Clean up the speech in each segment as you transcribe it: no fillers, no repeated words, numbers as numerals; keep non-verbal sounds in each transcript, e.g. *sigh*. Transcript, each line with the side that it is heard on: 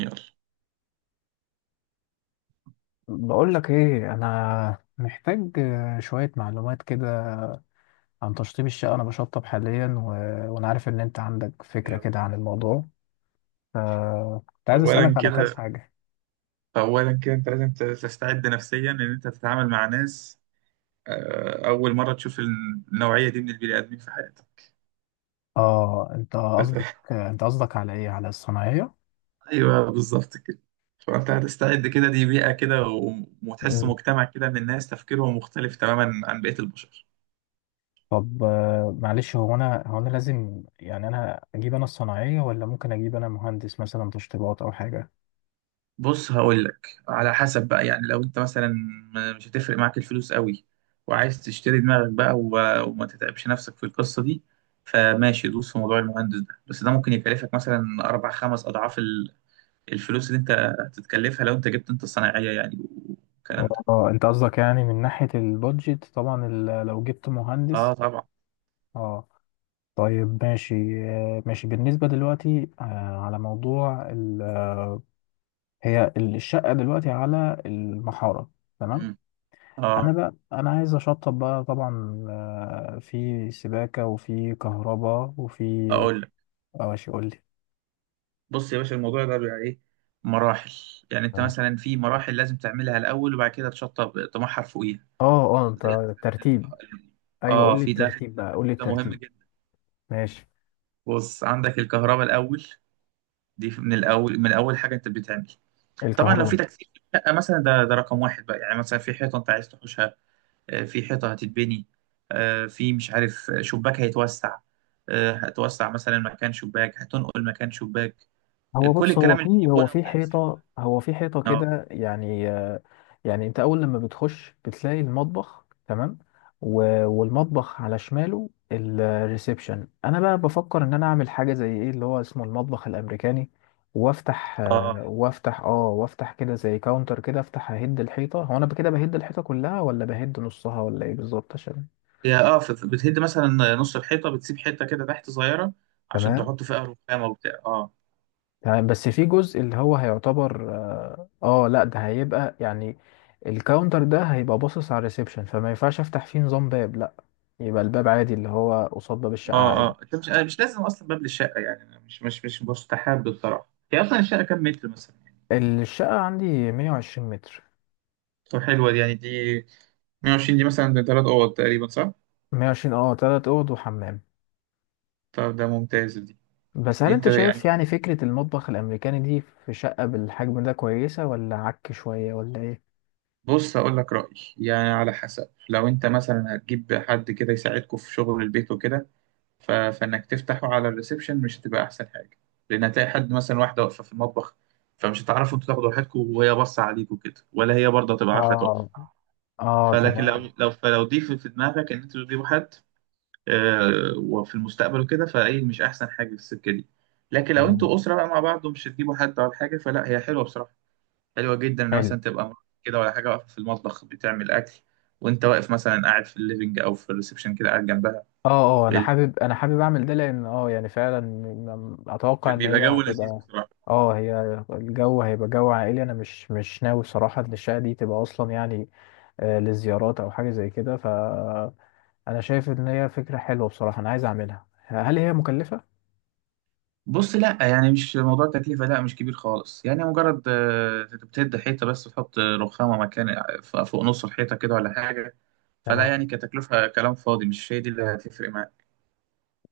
right: يلا
left: بقول لك ايه، انا محتاج شوية معلومات كده عن تشطيب الشقة. انا بشطب حاليا وانا عارف ان انت عندك فكرة
right: يلا.
left: كده عن الموضوع، فكنت عايز
right: اولا
left: اسألك على كام
right: كده
left: حاجة.
right: اولا كده، انت لازم تستعد نفسيا ان انت تتعامل مع ناس، اول مره تشوف النوعيه دي من البني ادمين في حياتك.
left: اه،
right: *laughs*
left: انت قصدك على ايه، على الصناعية؟
right: ايوه بالظبط كده. فانت هتستعد كده، دي بيئه كده وتحس
left: مم.
right: مجتمع كده من الناس تفكيرهم مختلف تماما عن بقيه البشر.
left: طب معلش، هو انا لازم يعني، انا اجيب انا الصناعية، ولا ممكن اجيب انا مهندس مثلا تشطيبات او حاجة؟
right: بص هقول لك على حسب بقى. يعني لو انت مثلا مش هتفرق معاك الفلوس قوي وعايز تشتري دماغك بقى وما تتعبش نفسك في القصة دي، فماشي، دوس في موضوع المهندس ده. بس ده ممكن يكلفك مثلا 4-5 أضعاف الفلوس اللي أنت هتتكلفها لو أنت جبت أنت الصناعية يعني، والكلام ده.
left: اه، انت قصدك يعني من ناحية البادجت طبعا، لو جبت مهندس.
right: أه طبعا.
left: اه. طيب ماشي. ماشي بالنسبة دلوقتي، على موضوع هي الشقة دلوقتي على المحارة. تمام.
right: مم.
left: أنا
right: أه
left: بقى، أنا عايز أشطب بقى طبعا، في سباكة وفي كهرباء وفي...
right: أقول لك.
left: اه، ماشي، قول لي.
right: بص يا باشا، الموضوع ده بيبقى إيه، مراحل. يعني أنت
left: اه،
right: مثلا في مراحل لازم تعملها الأول، وبعد كده تشطب طموحها فوقيها.
left: اه، انت
right: زي مثلا
left: الترتيب.
right: الك-
left: ايوه،
right: اه
left: قول لي
right: في ده في
left: الترتيب بقى، قول لي
right: التركيب ده مهم
left: الترتيب.
right: جدا.
left: ماشي.
right: بص، عندك الكهرباء الاول، دي من الاول، من اول حاجه انت بتعمل. طبعا لو
left: الكهرباء.
right: في تكثيف في الشقه مثلا، ده ده رقم واحد بقى. يعني مثلا في حيطه انت عايز تحوشها، في حيطه هتتبني، في مش عارف شباك هيتوسع، هتوسع مثلا مكان شباك، هتنقل مكان شباك،
left: هو
right: كل
left: بص،
right: الكلام اللي فيه
left: هو
right: بنى
left: في
right: وتكثيف.
left: حيطة،
right: اه.
left: كده يعني، يعني انت اول لما بتخش بتلاقي المطبخ. تمام. والمطبخ على شماله الريسبشن. انا بقى بفكر ان انا اعمل حاجة زي ايه، اللي هو اسمه المطبخ الامريكاني، وافتح
right: اه
left: وافتح كده زي كاونتر كده، افتح اهد الحيطة. هو انا كده بهد الحيطة كلها، ولا بهد نصها، ولا ايه بالظبط؟ عشان...
right: هي اه، بتهد مثلا نص الحيطه، بتسيب حته كده تحت صغيره عشان
left: تمام.
right: تحط فيها رخامه وبتاع، اه.
left: تمام، بس في جزء اللي هو هيعتبر لا ده هيبقى يعني، الكاونتر ده هيبقى باصص على الريسبشن، فما ينفعش افتح فيه نظام باب، لا. يبقى الباب عادي، اللي هو قصاد باب الشقة،
right: اه
left: عادي.
right: اه، انت مش، أنا مش لازم اصلا باب للشقه يعني. أنا مش مستحب بصراحه. هي اصلا الشقه كام متر مثلا؟
left: الشقة عندي 120 متر.
right: طب حلوه دي يعني، 120 دي مثلا، ده 3 اوض تقريبا، صح؟
left: 120، اه، تلات اوض وحمام.
right: طب ده ممتاز دي.
left: بس هل
right: دي انت
left: انت شايف
right: يعني،
left: يعني فكرة المطبخ الامريكاني دي في شقة بالحجم ده كويسة، ولا عك شوية، ولا ايه؟
right: بص اقول لك رايي يعني، على حسب. لو انت مثلا هتجيب حد كده يساعدكم في شغل البيت وكده، فانك تفتحه على الريسبشن مش هتبقى احسن حاجه، لان هتلاقي حد مثلا واحده واقفه في المطبخ، فمش هتعرفوا انتوا تاخدوا راحتكم وهي باصه عليكم كده، ولا هي برضه هتبقى عارفه تقف.
left: اه. اه،
right: فلكن
left: تمام.
right: لو، لو دي في في دماغك ان انتوا تجيبوا حد، وفي المستقبل وكده، فايه مش احسن حاجه في السكه دي. لكن لو
left: تمام.
right: انتوا اسره بقى مع بعض، ومش هتجيبوا حد ولا حاجه، فلا هي حلوه بصراحه. حلوه جدا ان
left: حلو.
right: مثلا تبقى مراتك كده ولا حاجه واقفه في المطبخ بتعمل اكل، وانت واقف مثلا قاعد في الليفنج او في الريسبشن كده قاعد جنبها.
left: اه، اه، انا حابب اعمل ده، لان يعني فعلا اتوقع ان
right: بيبقى
left: هي
right: جو لذيذ
left: هتبقى...
right: بصراحه.
left: اه، هي الجو هيبقى جو عائلي. انا مش ناوي صراحة ان الشقة دي تبقى اصلا يعني للزيارات او حاجة زي كده، ف... انا شايف ان هي فكرة حلوة بصراحة، انا عايز اعملها. هل هي مكلفة؟
right: بص لا، يعني مش موضوع تكلفه، لا مش كبير خالص. يعني مجرد بتهد حيطه، بس تحط رخامه مكان، فوق نص الحيطه كده ولا حاجه. فلا
left: تمام.
right: يعني، كتكلفة كلام فاضي، مش هي دي اللي هتفرق معاك.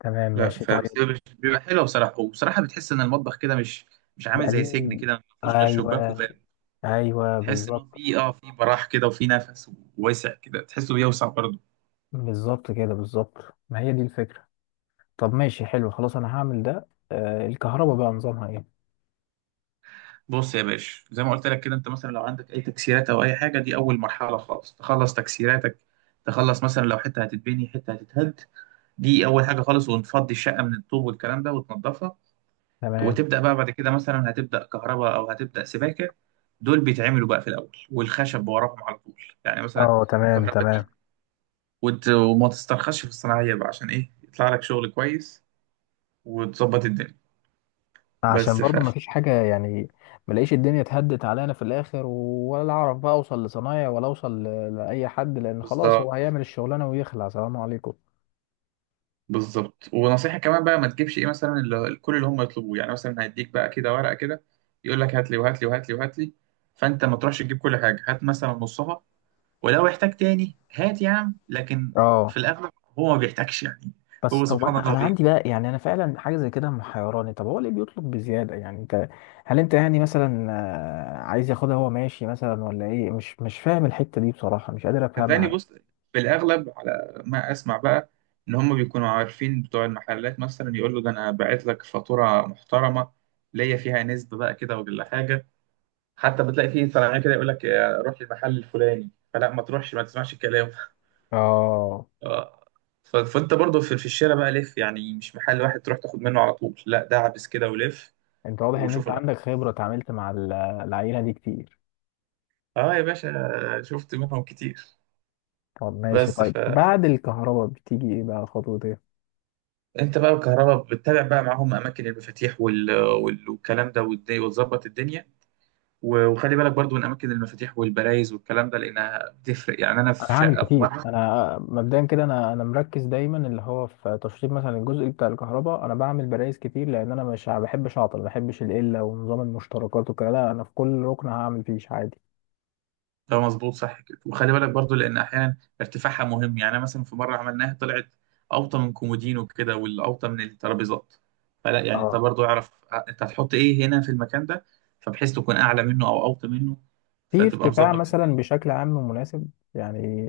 left: تمام
right: لا،
left: ماشي.
right: فبس هي
left: طيب.
right: بيبقى حلوة بصراحة، وبصراحة بتحس إن المطبخ كده مش عامل زي سجن
left: بقالي.
right: كده ما فيهوش غير شباك
left: ايوه.
right: وباب.
left: ايوه،
right: تحس إن هو
left: بالظبط.
right: في اه، في براح كده وفي نفس، وواسع كده، تحسه بيوسع برضه.
left: بالظبط كده، بالظبط، ما هي دي الفكرة. طب ماشي، حلو، خلاص انا هعمل ده. الكهرباء بقى نظامها ايه؟
right: بص يا باشا، زي ما قلت لك كده، أنت مثلا لو عندك أي تكسيرات أو أي حاجة، دي أول مرحلة خالص، تخلص تكسيراتك. تخلص مثلا لو حتة هتتبني، حتة هتتهد، دي أول حاجة خالص. ونفضي الشقة من الطوب والكلام ده وتنضفها،
left: تمام.
right: وتبدأ بقى بعد كده. مثلا هتبدأ كهرباء أو هتبدأ سباكة، دول بيتعملوا بقى في الأول، والخشب وراهم على طول يعني. مثلا
left: اه، تمام.
right: الكهرباء دي،
left: تمام.
right: وما تسترخصش في الصناعية بقى عشان إيه يطلع لك شغل كويس وتظبط الدنيا.
left: عشان
right: بس ف،
left: برضو ما فيش حاجة يعني، ملاقيش الدنيا اتهدت علينا في الآخر، ولا أعرف بقى أوصل لصنايع ولا أوصل لأي حد، لأن خلاص
right: بالظبط.
left: هو هيعمل الشغلانة ويخلع، سلام عليكم.
right: بالظبط. ونصيحة كمان بقى، ما تجيبش إيه مثلا، اللي كل اللي هم يطلبوه. يعني مثلا هيديك بقى كده ورقة كده، يقول لك هات لي وهات لي وهات لي وهات لي، فأنت ما تروحش تجيب كل حاجة، هات مثلا نصها. ولو احتاج تاني هات يا عم، لكن في
left: اه.
right: الاغلب هو ما بيحتاجش يعني.
left: بس
right: هو
left: طب،
right: سبحان
left: أنا
right: الله
left: أنا
right: بي،
left: عندي بقى يعني، أنا فعلا حاجة زي كده محيراني. طب هو ليه بيطلب بزيادة؟ يعني أنت، هل أنت يعني مثلا عايز ياخدها هو ماشي مثلا، ولا إيه؟ مش فاهم الحتة دي بصراحة، مش قادر
right: صدقني،
left: أفهمها.
right: بص في الاغلب على ما اسمع بقى، ان هم بيكونوا عارفين بتوع المحلات. مثلا يقول له ده انا باعت لك فاتوره محترمه، ليا فيها نسبه بقى كده ولا حاجه. حتى بتلاقي فيه صناعيه كده يقول لك روح للمحل الفلاني، فلا ما تروحش، ما تسمعش الكلام. *laughs*
left: اه.
right: آه. فانت برضو في في الشارع بقى لف، يعني مش محل واحد تروح تاخد منه على طول، لا ده عبس كده ولف
left: أنت واضح إن
right: وشوف.
left: أنت عندك خبرة، اتعاملت مع العيلة دي كتير.
right: اه يا باشا، شفت منهم كتير.
left: طب ماشي.
right: بس
left: طيب
right: فانت
left: بعد الكهرباء بتيجي ايه بقى؟ خطوة ايه؟
right: بقى، الكهرباء بتتابع بقى معاهم اماكن المفاتيح والكلام ده، وتظبط الدنيا. وخلي بالك برضو من اماكن المفاتيح والبرايز والكلام ده، لانها بتفرق. يعني انا
left: انا
right: في
left: هعمل
right: شقه في
left: كتير.
right: مره،
left: انا مبدئيا كده، انا مركز دايما اللي هو في تشطيب مثلا الجزء بتاع الكهرباء، انا بعمل برايز كتير، لان انا مش ما بحبش اعطل، ما بحبش القله ونظام المشتركات وكده. لا، انا في كل ركن هعمل فيش عادي.
right: ده مظبوط صح كده. وخلي بالك برضو، لان احيانا ارتفاعها مهم. يعني أنا مثلا في مره عملناها طلعت اوطى من كومودين وكده، والاوطى من الترابيزات. فلا يعني انت
left: اه.
right: برضو اعرف انت هتحط ايه هنا في المكان ده، فبحيث تكون اعلى منه او اوطى منه،
left: في
right: فتبقى
left: ارتفاع
right: مظبط.
left: مثلا بشكل عام مناسب يعني،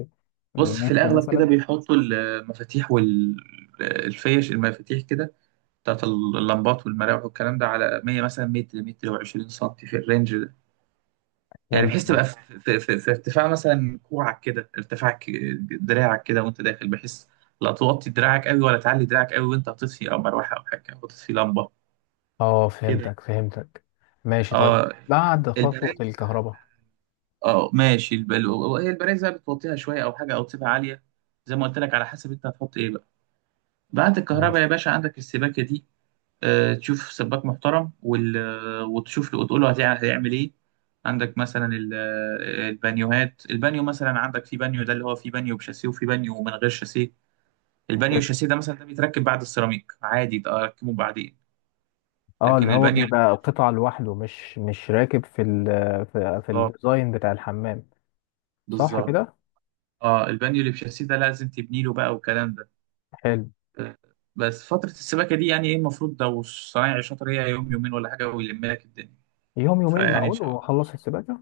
right: بص في
left: بمتر
right: الأغلب كده
left: مثلا؟
right: بيحطوا المفاتيح والفيش، المفاتيح كده بتاعت اللمبات والمراوح والكلام ده، على 100 مثلا متر، متر و20 سم، في الرينج ده. يعني
left: حلو
right: بحيث تبقى
left: ماشي.
right: في ارتفاع مثلا كوعك كده، ارتفاع دراعك كده وانت داخل، بحيث لا توطي دراعك قوي ولا تعلي دراعك قوي، وانت هتطفي او مروحه او حاجه او تطفي لمبه
left: اه،
right: كده.
left: فهمتك، فهمتك. ماشي. طيب
right: اه
left: بعد خطوة
right: البرايز،
left: الكهرباء؟
right: اه ماشي هي البرايز بقى بتوطيها شويه او حاجه، او تسيبها عاليه زي ما قلت لك، على حسب انت هتحط ايه. بعد الكهرباء
left: ماشي.
right: يا باشا عندك السباكة دي. تشوف سباك محترم وال... آه، وتشوف له وتقول له هيعمل ايه. عندك مثلا البانيوهات. البانيو مثلا، عندك في بانيو ده اللي هو، في بانيو بشاسيه وفي بانيو من غير شاسيه. البانيو الشاسيه ده مثلا، ده بيتركب بعد السيراميك عادي، ده اركبه بعدين.
left: اه، اللي
right: لكن
left: هو
right: البانيو
left: بيبقى قطعة لوحده، مش راكب في ال... في
right: بالظبط،
left: الديزاين بتاع الحمام. صح
right: بالظبط،
left: كده.
right: اه البانيو اللي بشاسيه ده لازم تبني له بقى والكلام ده.
left: حلو.
right: آه، بس فترة السباكة دي يعني، ايه المفروض لو الصنايعي شاطر، هي يوم يومين ولا حاجة ويلم لك الدنيا.
left: يوم يومين
right: فيعني ان
left: معقول
right: شاء الله،
left: واخلص السباكة؟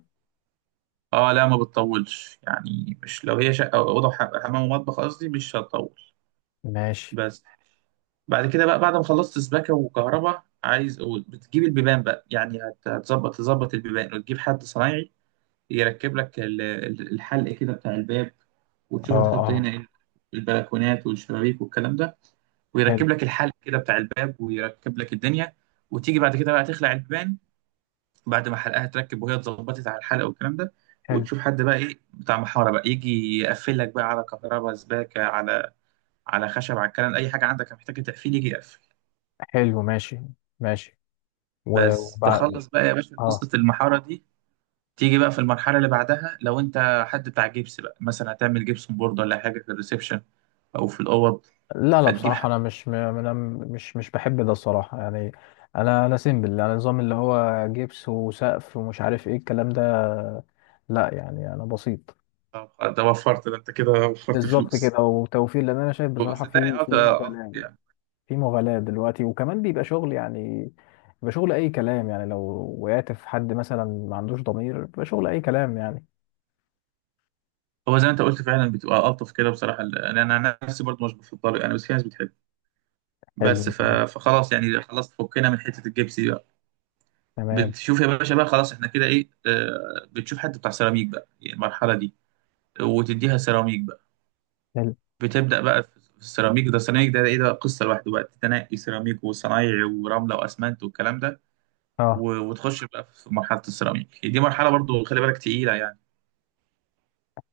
right: اه لا ما بتطولش يعني، مش لو هي شقه أو اوضه حمام ومطبخ قصدي، مش هتطول.
left: ماشي.
right: بس بعد كده بقى، بعد ما خلصت سباكه وكهرباء، عايز بتجيب البيبان بقى، يعني هتظبط تظبط البيبان، وتجيب حد صنايعي يركب لك الحلق كده بتاع الباب،
left: اه،
right: وتشوف هتحط
left: اه،
right: هنا ايه. البلكونات والشبابيك والكلام ده،
left: حلو.
right: ويركب لك الحلق كده بتاع الباب، ويركب لك الدنيا. وتيجي بعد كده بقى تخلع البيبان، بعد ما حلقها تركب وهي اتظبطت على الحلقه والكلام ده.
left: حلو.
right: وتشوف حد بقى ايه بتاع محاره بقى، يجي يقفل لك بقى على كهرباء، سباكه، على خشب، على الكلام. اي حاجه عندك محتاجه تقفيل يجي يقفل.
left: حلو ماشي. ماشي. و-
right: بس
left: وبع...
right: تخلص بقى يا باشا
left: اه،
right: قصه المحاره دي، تيجي بقى في المرحله اللي بعدها. لو انت حد بتاع جبس بقى مثلا، هتعمل جبسون بورد ولا حاجه في الريسبشن او في الاوض،
left: لا، لا،
right: فتجيب
left: بصراحة
right: حد.
left: انا مش، انا مش بحب ده الصراحة يعني. انا سيمبل، انا نظام اللي هو جبس وسقف ومش عارف ايه الكلام ده. لا يعني، انا بسيط.
right: طب ده وفرت، ده انت كده وفرت
left: بالظبط كده،
right: فلوس.
left: وتوفير، لان انا شايف بصراحة
right: صدقني
left: في
right: اه ده ألطف
left: مبالغة،
right: يعني.
left: في مغالاة دلوقتي. وكمان بيبقى شغل يعني، بيبقى شغل أي كلام يعني. لو وقعت في حد مثلا ما عندوش ضمير، بيبقى شغل أي كلام يعني.
right: هو زي ما انت قلت فعلا، بتبقى الطف كده بصراحه، لان انا نفسي برضو مش بفضل يعني، بس في ناس بتحب. بس
left: حلو تمام.
right: فخلاص يعني، خلاص فكنا من حته الجبس دي بقى.
left: تمام.
right: بتشوف يا باشا بقى، خلاص احنا كده ايه، بتشوف حد بتاع سيراميك بقى يعني، المرحله دي، وتديها سيراميك بقى.
left: حلو.
right: بتبدا بقى في السيراميك. ده السيراميك ده ايه، ده قصه لوحده بقى، تنقي سيراميك وصنايعي ورمله واسمنت والكلام ده.
left: اه.
right: وتخش بقى في مرحله السيراميك. يعني دي مرحله برضو خلي بالك تقيله يعني.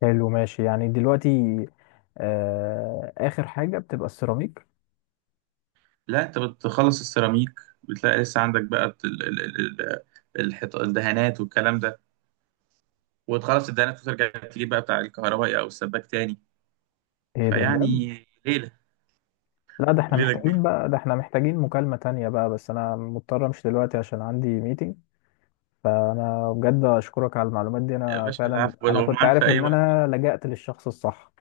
left: حلو ماشي يعني. دلوقتي آخر حاجة بتبقى السيراميك؟
right: لا انت بتخلص السيراميك، بتلاقي لسه عندك بقى الدهانات والكلام ده، وتخلص الدهانات وترجع تجيب بقى بتاع الكهربائي او السباك تاني.
left: ايه ده بجد؟
right: فيعني، ليلة،
left: لا،
right: ليلة كبيرة.
left: ده احنا محتاجين مكالمة تانية بقى. بس أنا مضطر أمشي دلوقتي عشان عندي ميتنج. فأنا بجد أشكرك على المعلومات دي.
right: يا
left: أنا
right: باشا
left: فعلا،
right: العفو،
left: أنا كنت
right: ومعاك في
left: عارف
right: أي
left: إن
right: وقت.
left: أنا لجأت للشخص الصح.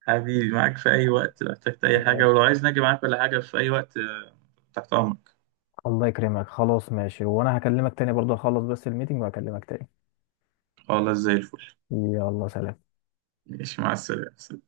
right: حبيبي معاك في أي وقت، لو احتجت أي حاجة،
left: ماشي.
right: ولو عايز نجي معاك ولا حاجة في أي وقت تحت أمرك.
left: الله يكرمك. خلاص ماشي، وانا هكلمك تاني برضه، اخلص بس الميتنج وهكلمك تاني.
right: خلاص زي الفل.
left: يلا، سلام.
right: ماشي مع السلامة.